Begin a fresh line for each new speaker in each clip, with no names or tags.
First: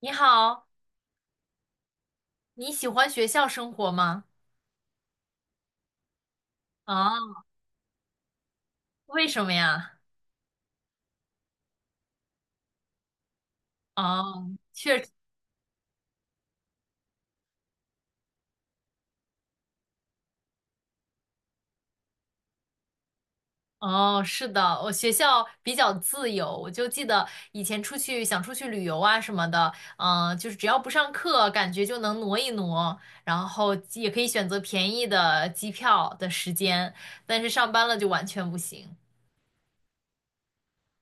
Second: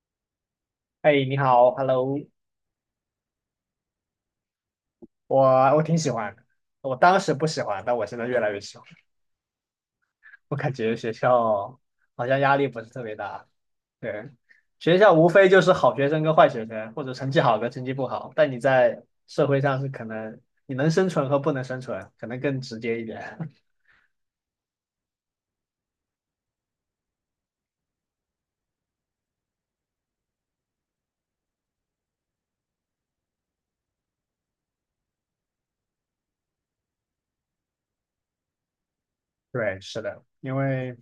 你好，
哎，你好，Hello。
你喜欢学校生活吗？
我我挺喜欢的，我当时
啊，
不喜欢，但我现在越来越喜欢。
为什么呀？
我感觉学校好像压力不是特别大，对，
哦，确
学
实，
校无非就是好学生跟坏学生，或者成绩好跟成绩不好。但你在社会上是可能你能生存和不能生存，可能更直接一点。
哦，是的，我学校比较自由，我就记得以前出去想出去旅游啊什么的，就是只要不上课，感觉就能挪一挪，然后也可以选择便宜的机票的时间，但是上班了就完全不行。
对，是的，因为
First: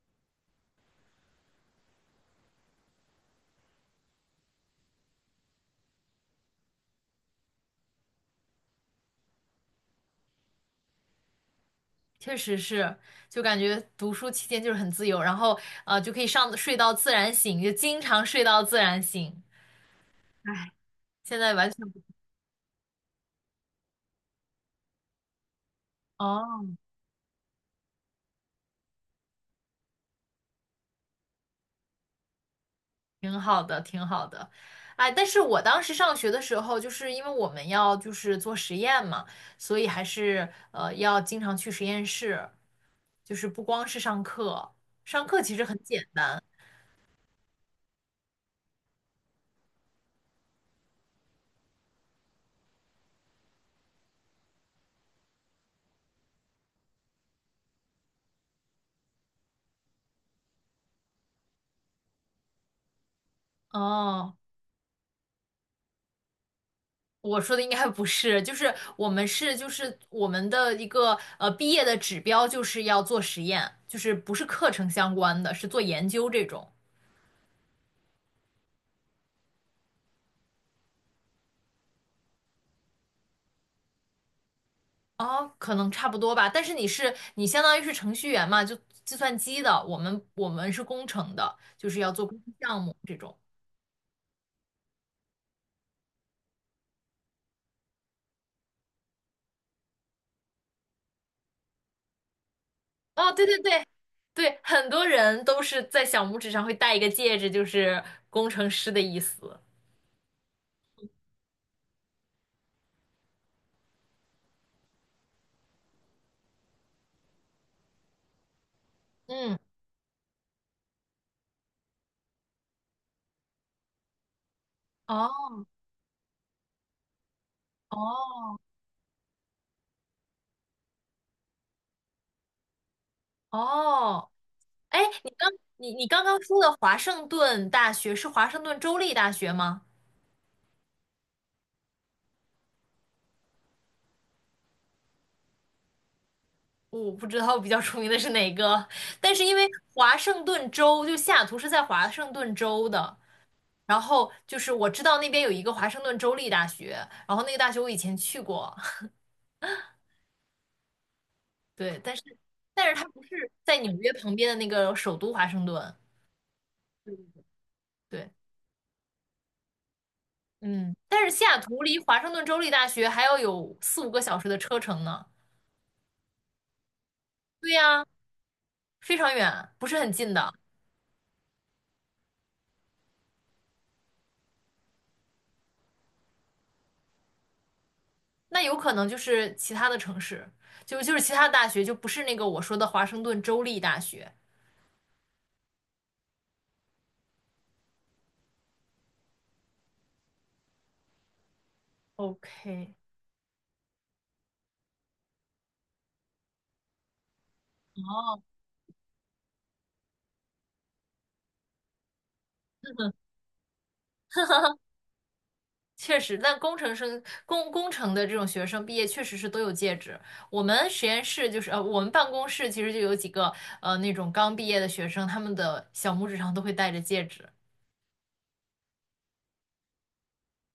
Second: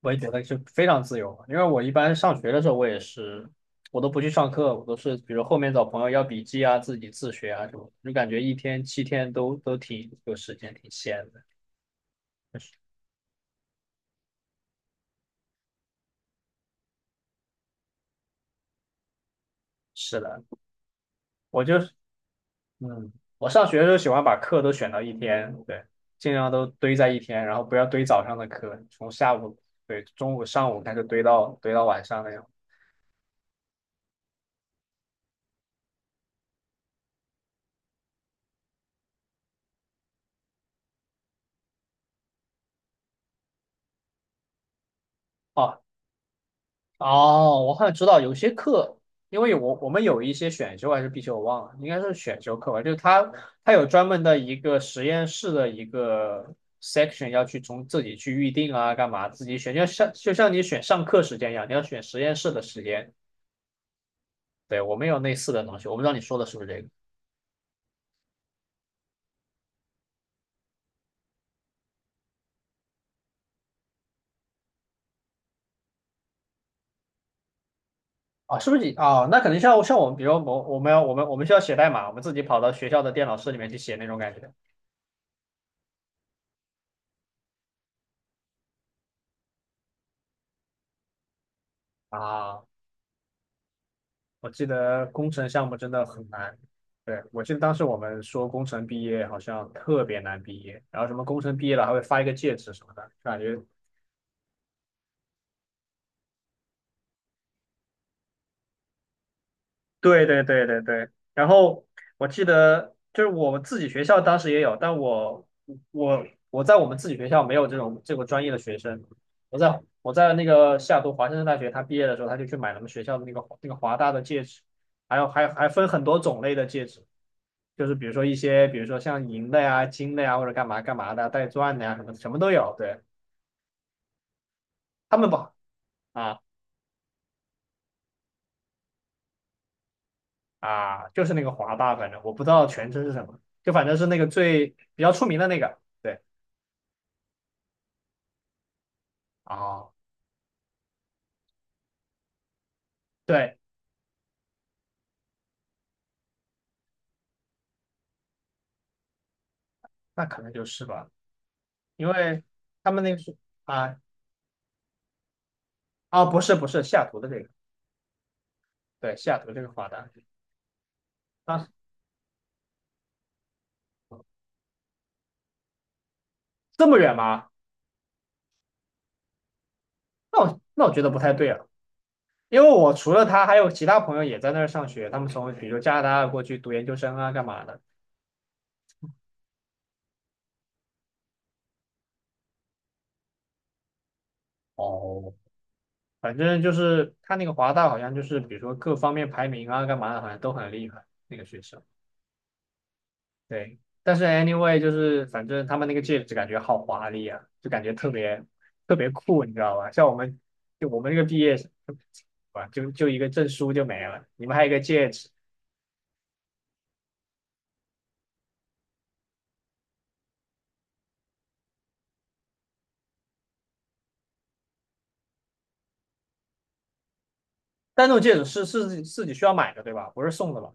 我也觉得就非常自由，因为我一般上学的时候，我也是，我都不去上课，我都是比如后面找朋友要笔记啊，自己自学啊什么的就感觉一天七天都挺有时间，挺闲的。
确实
就是
是，就感觉读书期间就是很自由，然后就可以上睡到自然醒，就经常睡到自然醒。
是的，
现在
我
完
就
全
是，
不
嗯，我上学的时候喜欢把课都选到一天，对，尽量都
哦，
堆在一天，然后不要堆早上的课，从下午，对，中午、上午开始堆到晚上那样。
挺好的，挺好的。哎，但是我当时上学的时候，就是因为我们要就是做实验嘛，所以还是要经常去实验室，就是不光是上课，上课其实很
哦，
简单。
哦，我好像知道有些课，因为我们有一些选修还是必修，我忘了，应该是选修课吧。就是它有专门的一个实验室的一个 section 要去从自己去预定啊，干嘛自己选，就像你选上课时间一样，你要选实验室的时间。
哦，
对，我们有类似的东西，我不知道你说的是不是这个
我说的应该不是，就是我们是就是我们的一个毕业的指标就是要做实验，就是不是课程相关的，是做研究这种。
啊？是不是你啊？那可能像我们，比如我们需要写代码，我们自己跑到学校的电脑室里面去写那种感觉
哦，可能差不多吧，但是你相当于是程序员嘛，就计算机的，我们是工程的，就是要做工程
啊。
项目这种。
我记得工程项目真的很难。对，我记得当时我们说工程毕业好像特别难毕业，然后什么工程毕业了还会发一个戒指什么的，就
哦，
感
对对
觉
对对，很多人都是在小拇指上会戴一个戒指，就是工程师的意思。
对对对对对，然后我记得就是我们自己学校当时也有，但我我我在我们自己学校没有这种这个专业的学生。
嗯，
我在那个西雅图华盛顿大学，他毕业的时候他就去买了我们学校的那个华大的戒指，还有还
哦
还分很多种类的戒指，就是比如说一
哦
些，比如说像银的呀、金的呀，或者干嘛干嘛的，带钻的呀，什么什么都有。对，
哦，哎，
他
你
们不
刚
好
你你刚刚
啊
说的华盛顿大学是华盛顿州立大学吗？
啊，就是那个华霸，反正我不知道全称是什么，就反正是那个最比较出名的那个。对，
我不知道比较出名的是哪个，但是因为
啊，
华盛顿州就西雅图是在华盛顿州的。
对，
然后就是我知道那边有一个华盛顿州立大学，然后那个大学我以前去过，
那可能就是吧，
对，
因
但是
为
但
他
是
们
它
那个
不
是
是在纽
啊
约旁边的那个首都华盛顿，
啊，不是西雅图的这个，
对，
对，西雅图这个华大
嗯，但是西雅
啊，
图离华盛顿州立大学还要有四五个小时的车程呢，
这么远吗？
对呀，非常远，不是很近
那
的，
我那我觉得不太对啊，因为我除了他，还有其他朋友也在那儿上学，他们从比如说加拿大过去读研究生啊，干嘛的。
那有可能就是其他的城市，就就是其他大学，就不是那个我说的华盛顿州立大学。
哦，反正就是他那个华大好像就是，比如说各方面排名啊，干嘛的，好像都很厉害那个学校。
OK，
对，但是 anyway 就是反正他们那个戒指感觉好华丽啊，就感觉特别特别酷，你知道吧？像我们就我们这个毕业生，啊，就一个证书就没了，你们还有一个戒指，
确实，但工程的这种学生毕业确实是都有戒指。我们实验室就是我们办公室其实就有几个那种刚毕业的学生，他们的小拇指上都会戴着戒指。
但那种戒指是自己需要买的，对吧？不是送的吧？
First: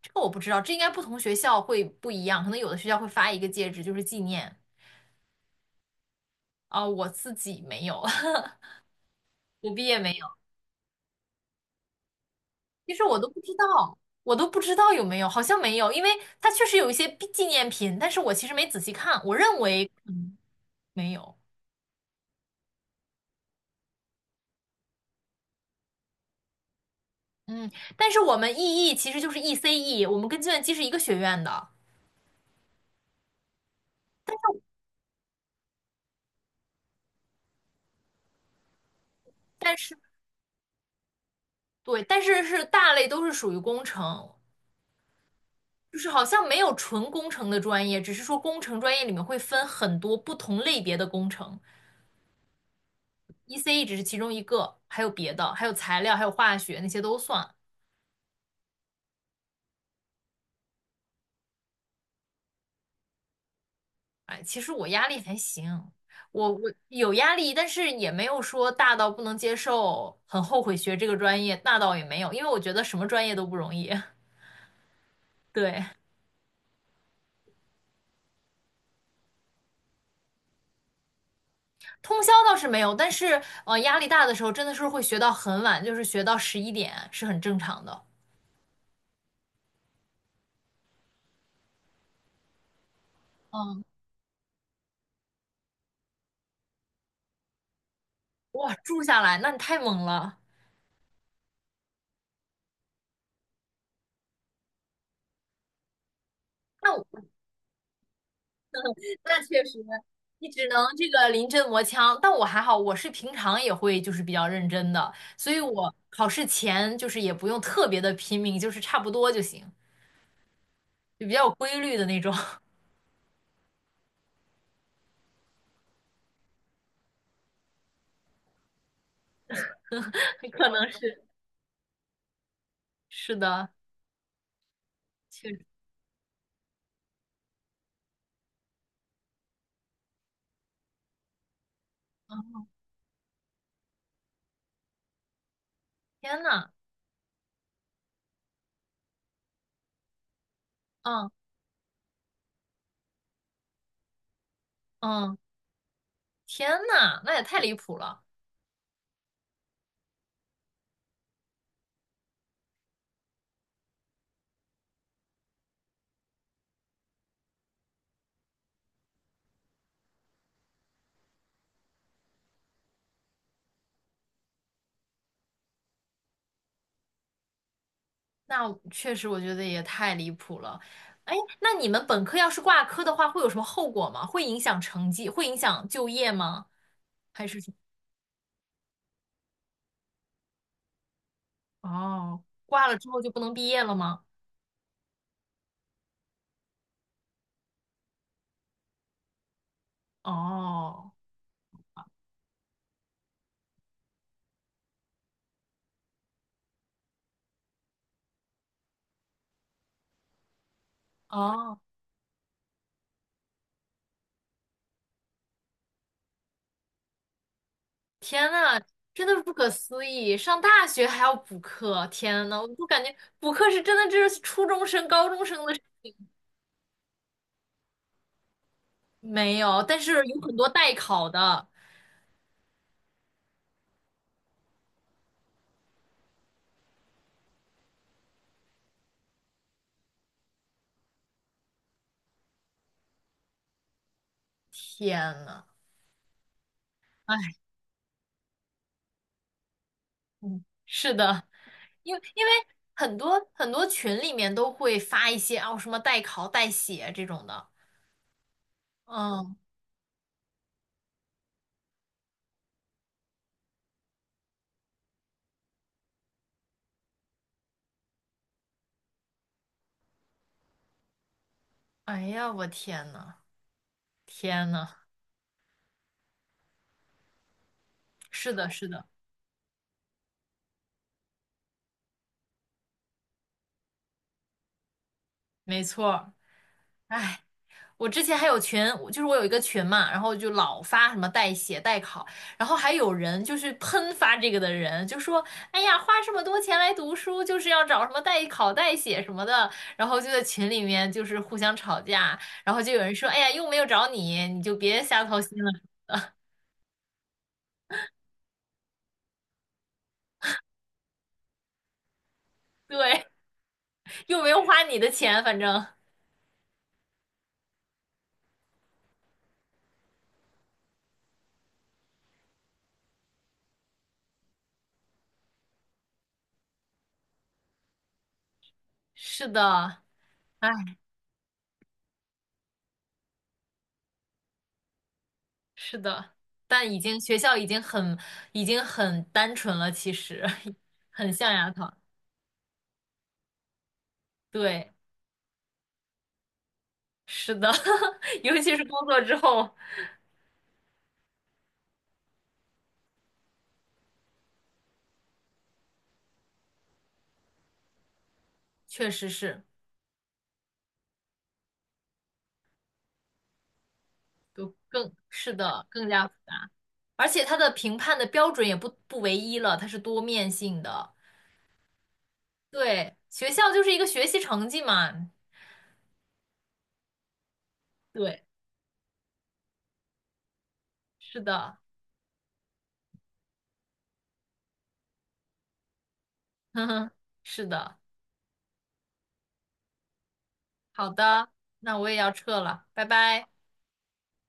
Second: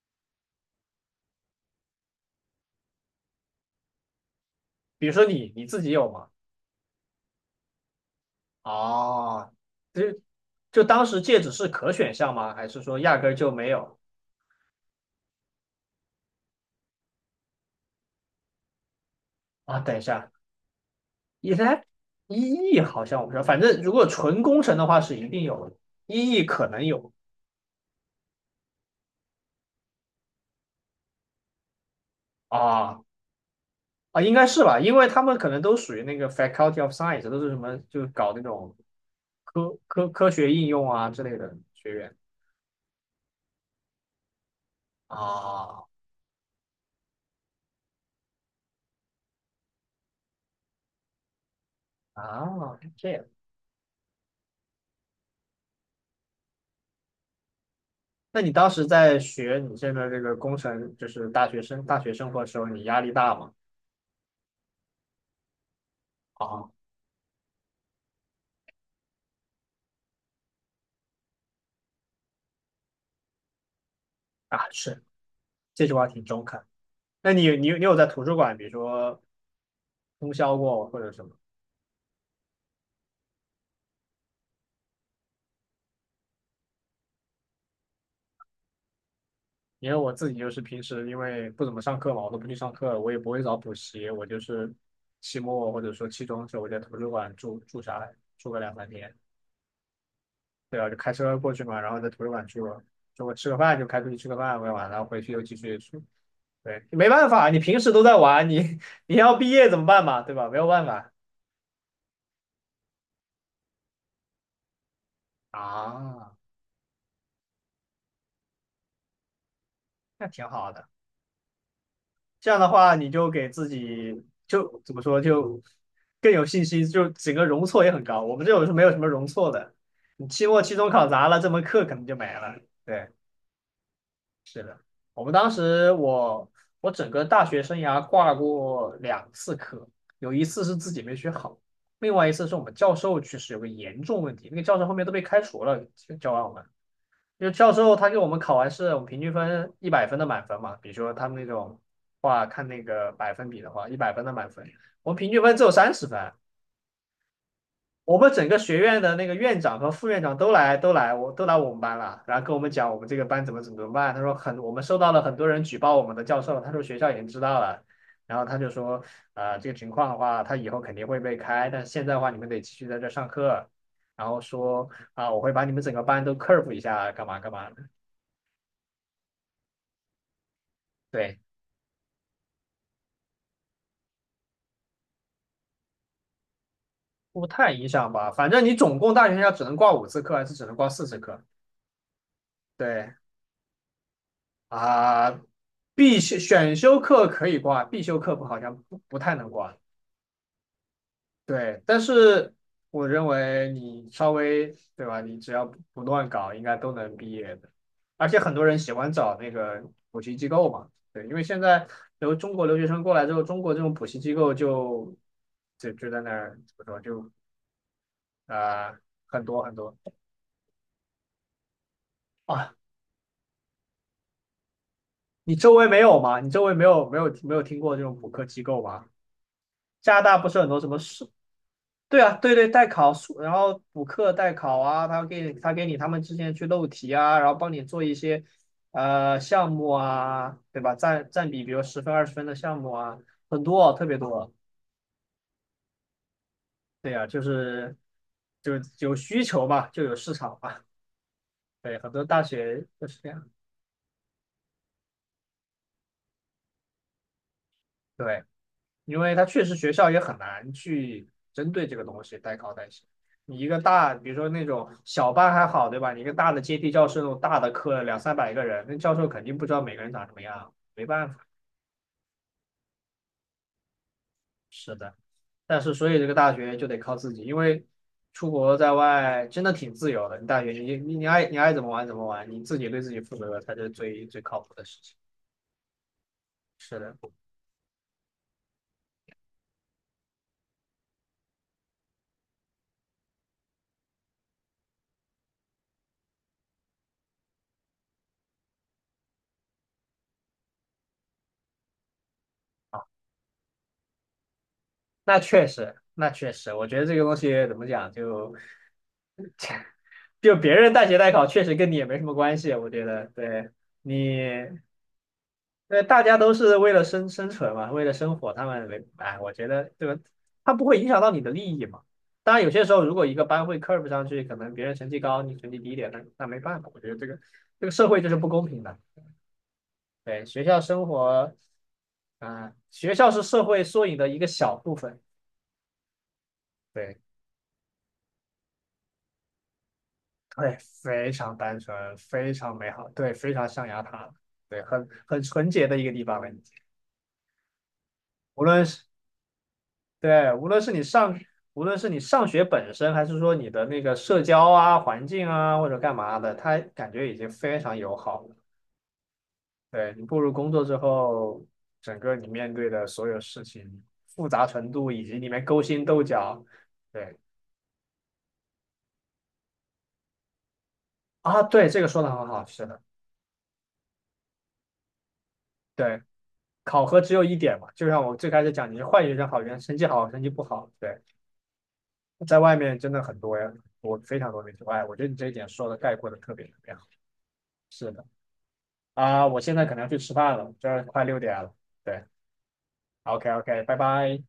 这个我不知道，这应该不同学校会不一样，可能有的学校会发一个戒指就是纪念
比如说你自己有吗？
啊，我自己没有，
哦，
我毕业
就
没有。
就当时戒指是可选项吗？还是
其
说
实
压
我都
根儿
不
就
知
没
道，
有？
我都不知道有没有，好像没有，因为它确实有一些纪念品，但是我其实没仔细看，我认
啊，
为
等一
可
下。
能没有。
一才一亿，好像我不知道，反正如果纯工程的话是一定有的，一亿可能有
嗯，但是我们 EE 其实就是 ECE，我们跟计算机是一个学院的，
啊啊，应该是吧，因为他们可能都属于那个 Faculty of Science，都是什么就是搞那种
但
科
是
科科学应用啊之类的学
对，
院
但是是大类都是属于工程，
啊
就是好像没有纯工程的专业，只是说工程专业里面会分很多不同类别的工程
啊，这样。
，ECE 只是其中一个，还有别的，还有材料，还有化学那些都算。
那你当时在学你现在这个工程，就是大学生活的时候，你压力大吗？
哎，其实我压力还行，我
啊
有压力，但是也没有说大到不能接受，很后悔学这个专业，那倒也没有，因为我觉得什么专业都不容易，
啊，是，
对。
这句话挺中肯。那你有在图书馆，比如说通宵过或者什么？
通宵倒是没有，但是压力大的时候真的是会学到很晚，就是学到11点是很正常的。
因为我自己就是平时因为不怎么上课嘛，我都不去上课，我也不会找补
嗯，
习，我就是期末或者说期中的时候，我在图书馆住下来，住个
哇，
两三
住
天，
下来，那你太猛了。
对啊，就开车过去嘛，然后在图书馆住了，中午吃个饭就开出去吃个饭，玩完了回去又继续住。对，
那
没
我
办法，你平时都在玩，你 你要
那
毕
确
业怎
实，
么办嘛，对
你
吧？没有
只
办
能这
法
个临阵磨枪。但我还好，我是平常也会就是比较认真的，所以我考
啊，
试前就是也不用特别的拼命，就是差不多就行，
那挺好的。
就比较有规律的那种。
这样的话，你就给自己就怎么说，就更有信心，就整个容错也很高。我们这种是没有什么容错的，你期 末、
可
期
能
中考
是
砸了，这门课可能就没了。对，
是的，
我们
确
当
实。
时我整个大学生涯挂过两次科，有一次是自己没学好，另外一次是我
嗯，
们教授去世有个严重问题，那个教授后面都被开除了，教
天
完我们。
呐，
就教授他给我们考完试，我们平均分一百分的满分嘛。比如说他
嗯
们那种话，看那个百分比的话，一百分的满分，我们平
嗯，
均分只有30分。
天呐，那也太离谱
我
了。
们整个学院的那个院长和副院长都来，都来，我都来我们班了，然后跟我们讲我们这个班怎么怎么怎么办。他说很，我们收到了很多人举报我们的教授，他说学校已经知道了，然后他就说啊，这个情况的话，他以后肯定会被开，但是现在的话，你们得继续在这上课，然后说啊、我会把你们整个班都 curve 一下，干嘛干嘛的。
那确实，我觉得也太离谱了。哎，
对，
那你们本科要是挂科的话，会有什么后果吗？会影响成绩，会影响就业吗？还
不
是
太
什
影响吧，反正你总共大学要只能挂五次课，还是只能挂四次课？
么哦，挂了之
对
后就不能毕业了吗？
啊，必修选修课可以挂，必修课不好像不太能挂。
哦
对，但是我认为你稍微对吧，你只要不乱搞，应该都能毕业的。而且很多人喜欢找那个补习机构嘛，对，因为现
哦，
在留中国留学生过来之后，中国这种补习机构就就在那儿怎么说就
天呐，
啊、
真的是
很
不
多
可
很多。
思议！上大学还要补课，天呐，我
啊，
就感觉补课是真的，这是初中生、高中
你
生
周
的事
围没有吗？你周围没有听过这种补课机构吗？
没有，但
加拿
是
大
有
不
很
是很
多
多什
代
么
考
数？
的，
对啊，对对，代考数然后补课代考啊，他给你他给你他们之前去漏题啊，然后帮你做一些项目啊，对吧？占比，比如十分20分的项目啊，很多，特别多。
天呐，
对呀，啊
哎，
就是就有需求嘛，就有市场
嗯
嘛。
是的，
对，很
因为
多大
因为
学就
很
是这
多
样。
很多群里面都会发一些哦什么代考代写这种的，
对。因为它
嗯，
确实学校也很难去针对这个东西代考代写。你一个大，比如说那种小班还好，对吧？你一个大的阶梯教室那种大的课，两三百个人，那教授肯定不知道每个人长什么样，没办法。
哎呀，我天呐，天呐，
是的，但是所以这个大学就得靠自己，因为出
是的，
国
是
在
的，
外真的挺自由的。你大学你爱怎么玩怎么玩，你自己对自己负责才是最最靠谱的事情。
没错儿
是的，
我之前还有群，我就是我有一个群嘛，然后就老发什么代写、代考，然后还有人就是喷发这个的人，就说：“哎呀，花这么多钱来读书，就是要找什么代考、代写什么的。”然后就在群里面就是互相吵架，然后就有人说：“哎呀，又没有找你，你就别瞎
那
操心
确
了。”
实，那确实，我觉得这个东西怎么讲就。就别人代学代考确实跟你也没什么关系，我觉
对，
得，对你，
又没有花你的钱，反正
对大家都是为了生存嘛，为了生活，他们没，哎，我觉得对吧？他不会影响到你的利益嘛。当然，有些时候如果一个班会 curve 上去，可能别人成绩高，你成绩低一点，那没办法，我觉得这个社会就是不公平的。
是的，
对，学
哎，
校生活，啊、学校是社会缩影的一个小部分。
是的，但已
对，
经学校已经很单纯了，其实
对，非
很象
常
牙
单
塔。
纯，非常美好，对，非常象牙塔，对，
对，
很纯洁的一个地方了。
是的，尤
无
其是
论是
工作之后，
对，无论是你上，无论是你上学本身，还是说你的那个社交啊、环境啊，或者干嘛的，它感觉已经非常友好了。
确实是
对，你步入工作之后，整个你面对的所有事情复杂
就
程度
更
以及里
是
面勾
的
心
更
斗
加复杂，
角，
而
对
且它的评判的标准也不唯一了，它是多面性的。
啊，对，这个说的很好，是的，
对，学校就是一个学习成绩嘛。
对，考核只有一点嘛，就像我
对，
最开始讲，你是坏学生、好学生，成绩好、成绩不好，对，
是的，
在外面真的很多呀，我非常多那种，哎，我觉得你这一点说的概括的特别特
哼
别好，
哼，是的，
是的。啊，我现在可能要去吃饭了，这儿
好
快六
的，
点了。
那我也
对
要撤了，拜拜。
，OK OK，拜拜。